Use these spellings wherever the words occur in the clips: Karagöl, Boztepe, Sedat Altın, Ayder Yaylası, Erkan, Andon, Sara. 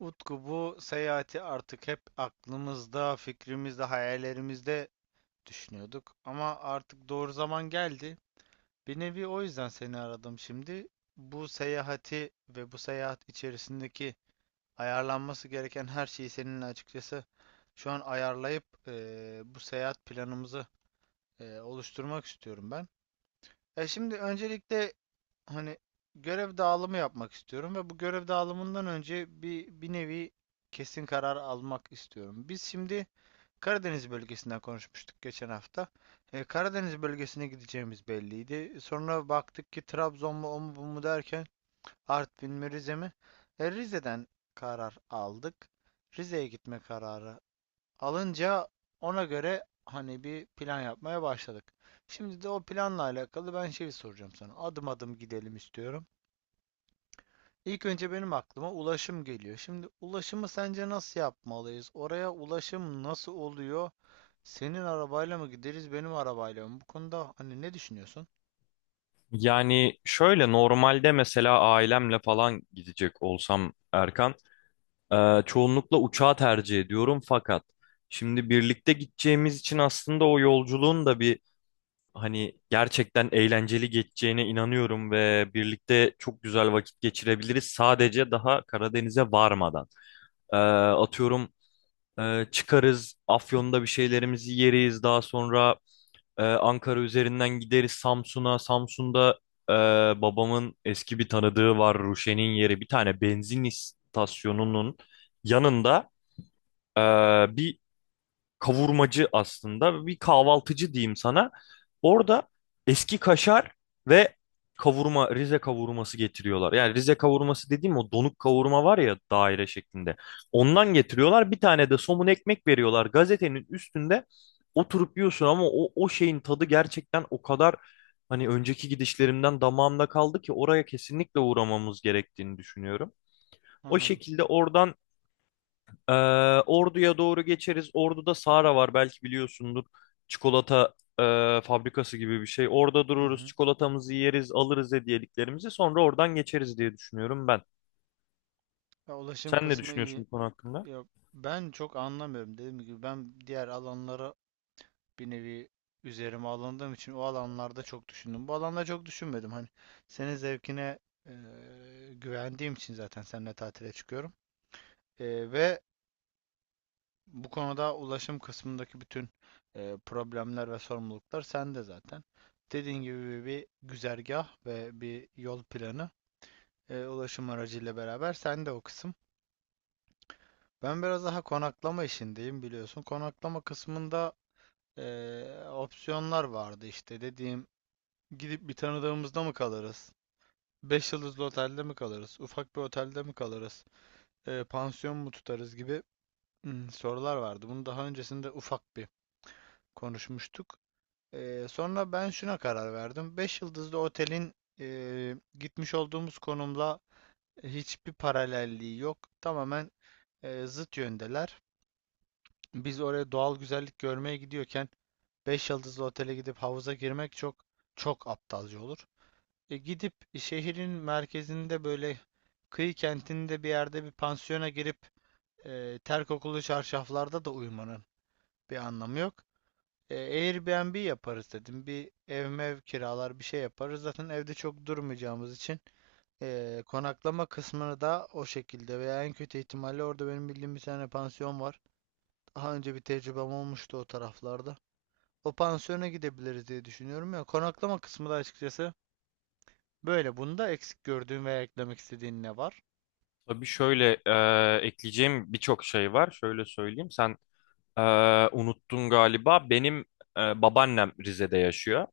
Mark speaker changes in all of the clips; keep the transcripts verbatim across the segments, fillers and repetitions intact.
Speaker 1: Utku bu seyahati artık hep aklımızda, fikrimizde, hayallerimizde düşünüyorduk. Ama artık doğru zaman geldi. Bir nevi o yüzden seni aradım şimdi. Bu seyahati ve bu seyahat içerisindeki ayarlanması gereken her şeyi seninle açıkçası şu an ayarlayıp eee, bu seyahat planımızı eee, oluşturmak istiyorum ben. Ya şimdi öncelikle hani görev dağılımı yapmak istiyorum ve bu görev dağılımından önce bir bir nevi kesin karar almak istiyorum. Biz şimdi Karadeniz bölgesinden konuşmuştuk geçen hafta. E, Karadeniz bölgesine gideceğimiz belliydi. Sonra baktık ki Trabzon mu o mu bu mu derken Artvin mi Rize mi? E, Rize'den karar aldık. Rize'ye gitme kararı alınca ona göre hani bir plan yapmaya başladık. Şimdi de o planla alakalı ben şey soracağım sana. Adım adım gidelim istiyorum. İlk önce benim aklıma ulaşım geliyor. Şimdi ulaşımı sence nasıl yapmalıyız? Oraya ulaşım nasıl oluyor? Senin arabayla mı gideriz, benim arabayla mı? Bu konuda hani ne düşünüyorsun?
Speaker 2: Yani şöyle normalde mesela ailemle falan gidecek olsam Erkan, e, çoğunlukla uçağı tercih ediyorum. Fakat şimdi birlikte gideceğimiz için aslında o yolculuğun da bir hani gerçekten eğlenceli geçeceğine inanıyorum ve birlikte çok güzel vakit geçirebiliriz sadece daha Karadeniz'e varmadan. E, atıyorum, e, çıkarız Afyon'da bir şeylerimizi yeriz, daha sonra ee, Ankara üzerinden gideriz Samsun'a. Samsun'da e, babamın eski bir tanıdığı var, Ruşen'in yeri. Bir tane benzin istasyonunun yanında e, bir kavurmacı, aslında bir kahvaltıcı diyeyim sana. Orada eski kaşar ve kavurma, Rize kavurması getiriyorlar. Yani Rize kavurması dediğim, o donuk kavurma var ya, daire şeklinde. Ondan getiriyorlar. Bir tane de somun ekmek veriyorlar. Gazetenin üstünde oturup yiyorsun, ama o, o şeyin tadı gerçekten o kadar hani önceki gidişlerimden damağımda kaldı ki oraya kesinlikle uğramamız gerektiğini düşünüyorum. O
Speaker 1: Anladım.
Speaker 2: şekilde oradan ee, Ordu'ya doğru geçeriz. Ordu'da Sara var, belki biliyorsundur. Çikolata e, fabrikası gibi bir şey. Orada
Speaker 1: Hı
Speaker 2: dururuz,
Speaker 1: hı.
Speaker 2: çikolatamızı yeriz, alırız hediyeliklerimizi. Sonra oradan geçeriz diye düşünüyorum ben.
Speaker 1: Ya ulaşım
Speaker 2: Sen ne
Speaker 1: kısmı
Speaker 2: düşünüyorsun
Speaker 1: iyi.
Speaker 2: bu konu hakkında?
Speaker 1: Ya ben çok anlamıyorum. Dediğim gibi ben diğer alanlara bir nevi üzerime alındığım için o alanlarda çok düşündüm. Bu alanda çok düşünmedim. Hani senin zevkine eee, güvendiğim için zaten seninle tatile çıkıyorum. Eee, ve bu konuda ulaşım kısmındaki bütün eee, problemler ve sorumluluklar sende zaten. Dediğin gibi bir güzergah ve bir yol planı eee, ulaşım aracıyla beraber sende o kısım. Ben biraz daha konaklama işindeyim biliyorsun. Konaklama kısmında eee, opsiyonlar vardı işte dediğim. Gidip bir tanıdığımızda mı kalırız? Beş yıldızlı otelde mi kalırız? Ufak bir otelde mi kalırız? Ee, pansiyon mu tutarız gibi hmm, sorular vardı. Bunu daha öncesinde ufak bir konuşmuştuk. Ee, sonra ben şuna karar verdim. Beş yıldızlı otelin e, gitmiş olduğumuz konumla hiçbir paralelliği yok. Tamamen e, zıt yöndeler. Biz oraya doğal güzellik görmeye gidiyorken beş yıldızlı otele gidip havuza girmek çok çok aptalca olur. E, gidip şehrin merkezinde böyle kıyı kentinde bir yerde bir pansiyona girip e, ter kokulu çarşaflarda da uyumanın bir anlamı yok. E, Airbnb yaparız dedim. Bir ev mev kiralar bir şey yaparız. Zaten evde çok durmayacağımız için e, konaklama kısmını da o şekilde veya en kötü ihtimalle orada benim bildiğim bir tane pansiyon var. Daha önce bir tecrübem olmuştu o taraflarda. O pansiyona gidebiliriz diye düşünüyorum ya. Konaklama kısmı da açıkçası böyle. Bunda eksik gördüğün veya eklemek istediğin ne var?
Speaker 2: Tabii şöyle, e, ekleyeceğim birçok şey var. Şöyle söyleyeyim. Sen e, unuttun galiba. Benim e, babaannem Rize'de yaşıyor.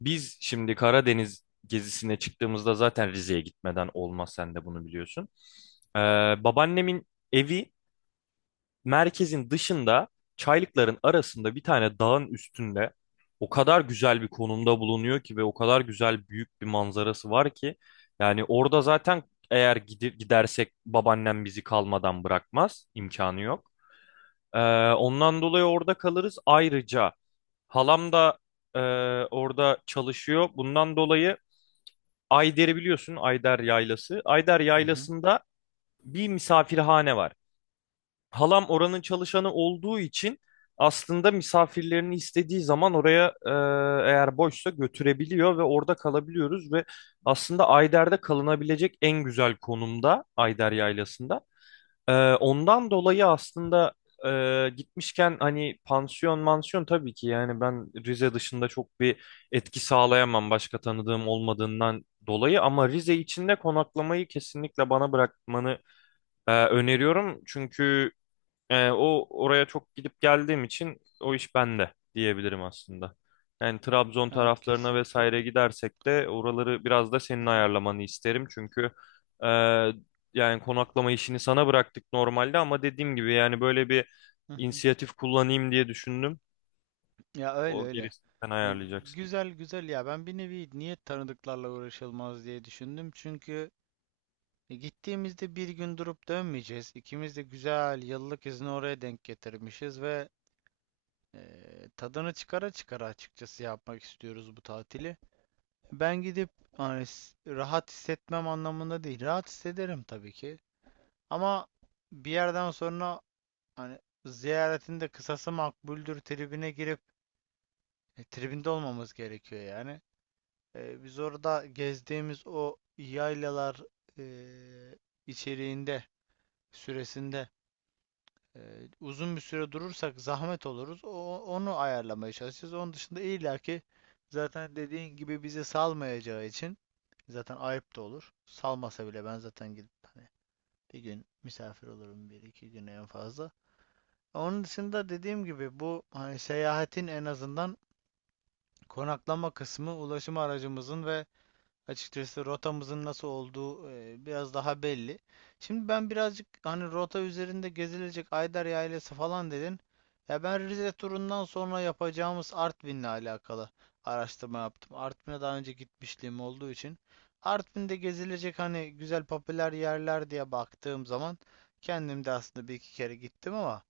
Speaker 2: Biz şimdi Karadeniz gezisine çıktığımızda zaten Rize'ye gitmeden olmaz. Sen de bunu biliyorsun. E, Babaannemin evi merkezin dışında, çaylıkların arasında, bir tane dağın üstünde o kadar güzel bir konumda bulunuyor ki ve o kadar güzel büyük bir manzarası var ki yani orada zaten eğer gidi- gidersek babaannem bizi kalmadan bırakmaz, imkanı yok. Ee, Ondan dolayı orada kalırız. Ayrıca halam da e, orada çalışıyor. Bundan dolayı Ayder'i biliyorsun, Ayder Yaylası. Ayder
Speaker 1: Hı hı.
Speaker 2: Yaylası'nda bir misafirhane var. Halam oranın çalışanı olduğu için aslında misafirlerini istediği zaman oraya, e, eğer boşsa, götürebiliyor ve orada kalabiliyoruz ve aslında Ayder'de kalınabilecek en güzel konumda, Ayder Yaylası'nda. E, ondan dolayı aslında e, gitmişken hani pansiyon mansiyon tabii ki, yani ben Rize dışında çok bir etki sağlayamam başka tanıdığım olmadığından dolayı, ama Rize içinde konaklamayı kesinlikle bana bırakmanı e, öneriyorum. Çünkü ee, o oraya çok gidip geldiğim için o iş bende diyebilirim aslında. Yani Trabzon
Speaker 1: Evet,
Speaker 2: taraflarına
Speaker 1: kesinlikle.
Speaker 2: vesaire gidersek de oraları biraz da
Speaker 1: Hı
Speaker 2: senin
Speaker 1: hı.
Speaker 2: ayarlamanı isterim. Çünkü e, yani konaklama işini sana bıraktık normalde, ama dediğim gibi yani böyle bir
Speaker 1: Hı hı.
Speaker 2: inisiyatif kullanayım diye düşündüm.
Speaker 1: Ya, öyle
Speaker 2: O
Speaker 1: öyle.
Speaker 2: gerisini sen
Speaker 1: Ya,
Speaker 2: ayarlayacaksın.
Speaker 1: güzel güzel ya ben bir nevi niye tanıdıklarla uğraşılmaz diye düşündüm. Çünkü e, gittiğimizde bir gün durup dönmeyeceğiz. İkimiz de güzel yıllık izni oraya denk getirmişiz ve e, tadını çıkara çıkara açıkçası yapmak istiyoruz bu tatili. Ben gidip hani s- rahat hissetmem anlamında değil. Rahat hissederim tabii ki. Ama bir yerden sonra hani ziyaretin de kısası makbuldür tribine girip e, tribinde olmamız gerekiyor yani. E, biz orada gezdiğimiz o yaylalar e, içeriğinde süresinde e, uzun bir süre durursak zahmet oluruz. O, onu ayarlamaya çalışacağız. Onun dışında illaki zaten dediğin gibi bizi salmayacağı için zaten ayıp da olur. Salmasa bile ben zaten gidip hani bir gün misafir olurum bir iki güne en fazla. Onun dışında dediğim gibi bu hani seyahatin en azından konaklama kısmı ulaşım aracımızın ve açıkçası rotamızın nasıl olduğu e, biraz daha belli. Şimdi ben birazcık hani rota üzerinde gezilecek Ayder Yaylası falan dedin. Ya ben Rize turundan sonra yapacağımız Artvin'le alakalı araştırma yaptım. Artvin'e daha önce gitmişliğim olduğu için Artvin'de gezilecek hani güzel popüler yerler diye baktığım zaman kendim de aslında bir iki kere gittim ama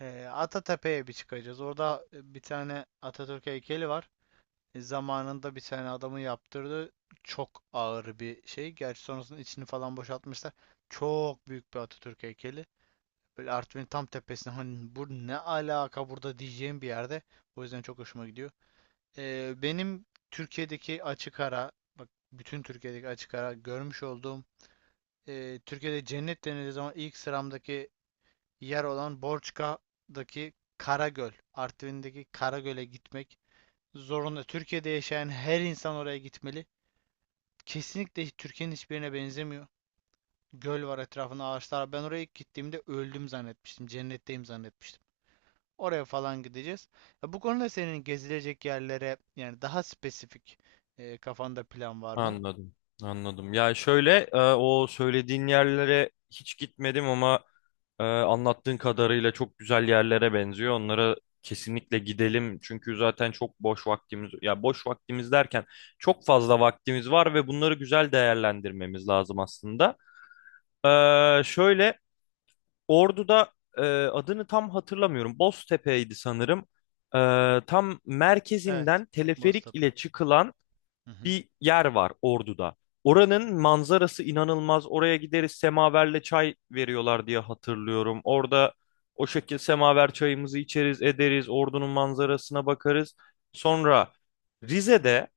Speaker 1: ee, Atatepe'ye bir çıkacağız. Orada e, bir tane Atatürk heykeli var. E, zamanında bir tane adamın yaptırdığı çok ağır bir şey. Gerçi sonrasında içini falan boşaltmışlar. Çok büyük bir Atatürk heykeli. Böyle Artvin'in tam tepesine hani bu ne alaka burada diyeceğim bir yerde. O yüzden çok hoşuma gidiyor. Ee, benim Türkiye'deki açık ara bak bütün Türkiye'deki açık ara görmüş olduğum e, Türkiye'de cennet denildiği zaman ilk sıramdaki yer olan Borçka'daki Karagöl, Artvin'deki Karagöl'e gitmek zorunda. Türkiye'de yaşayan her insan oraya gitmeli. Kesinlikle Türkiye'nin hiçbirine benzemiyor. Göl var, etrafında ağaçlar. Ben oraya ilk gittiğimde öldüm zannetmiştim. Cennetteyim zannetmiştim. Oraya falan gideceğiz. Ya bu konuda senin gezilecek yerlere yani daha spesifik e, kafanda plan var mı?
Speaker 2: Anladım, anladım. Ya şöyle, e, o söylediğin yerlere hiç gitmedim, ama e, anlattığın kadarıyla çok güzel yerlere benziyor. Onlara kesinlikle gidelim, çünkü zaten çok boş vaktimiz, ya boş vaktimiz derken çok fazla vaktimiz var ve bunları güzel değerlendirmemiz lazım aslında. E, şöyle, Ordu'da e, adını tam hatırlamıyorum. Boztepe'ydi sanırım. E, Tam
Speaker 1: Evet.
Speaker 2: merkezinden teleferik
Speaker 1: Boztepe.
Speaker 2: ile çıkılan
Speaker 1: Hı hı.
Speaker 2: bir yer var Ordu'da. Oranın manzarası inanılmaz. Oraya gideriz, semaverle çay veriyorlar diye hatırlıyorum. Orada o şekilde semaver çayımızı içeriz ederiz. Ordu'nun manzarasına bakarız. Sonra Rize'de,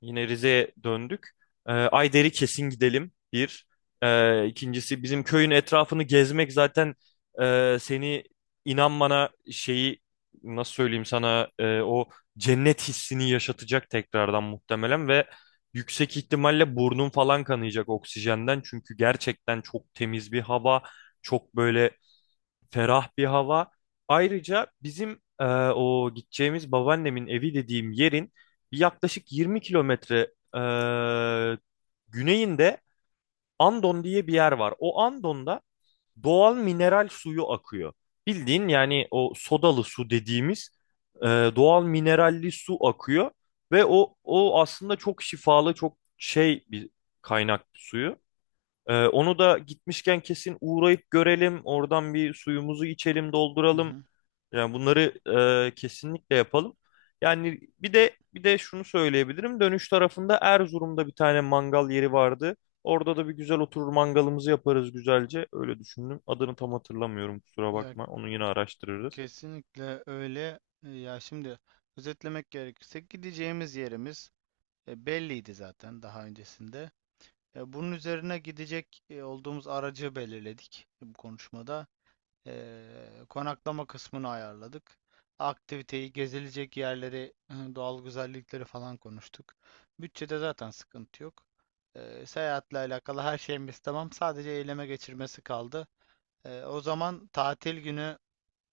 Speaker 2: yine Rize'ye döndük. Ee, Ayder'i kesin gidelim. Bir. Ee, ikincisi bizim köyün etrafını gezmek zaten e, seni, inan bana, şeyi nasıl söyleyeyim sana, e, o cennet hissini yaşatacak tekrardan muhtemelen ve yüksek ihtimalle burnun falan kanayacak oksijenden. Çünkü gerçekten çok temiz bir hava. Çok böyle ferah bir hava. Ayrıca bizim e, o gideceğimiz babaannemin evi dediğim yerin bir yaklaşık yirmi kilometre e, güneyinde Andon diye bir yer var. O Andon'da doğal mineral suyu akıyor. Bildiğin yani o sodalı su dediğimiz e, doğal mineralli su akıyor ve o o aslında çok şifalı, çok şey bir kaynak suyu. Ee, onu da gitmişken kesin uğrayıp görelim. Oradan bir suyumuzu içelim,
Speaker 1: Hı
Speaker 2: dolduralım.
Speaker 1: hı.
Speaker 2: Yani bunları e, kesinlikle yapalım. Yani bir de bir de şunu söyleyebilirim. Dönüş tarafında Erzurum'da bir tane mangal yeri vardı. Orada da bir güzel oturur mangalımızı yaparız güzelce. Öyle düşündüm. Adını tam hatırlamıyorum, kusura
Speaker 1: Ya,
Speaker 2: bakma. Onu yine araştırırız.
Speaker 1: kesinlikle öyle. E, Ya şimdi özetlemek gerekirse gideceğimiz yerimiz e, belliydi zaten daha öncesinde. E, bunun üzerine gidecek e, olduğumuz aracı belirledik bu konuşmada. E, konaklama kısmını ayarladık. Aktiviteyi, gezilecek yerleri, e, doğal güzellikleri falan konuştuk. Bütçede zaten sıkıntı yok. E, seyahatle alakalı her şeyimiz tamam. Sadece eyleme geçirmesi kaldı. E, o zaman tatil günü,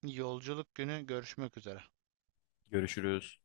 Speaker 1: yolculuk günü görüşmek üzere.
Speaker 2: Görüşürüz.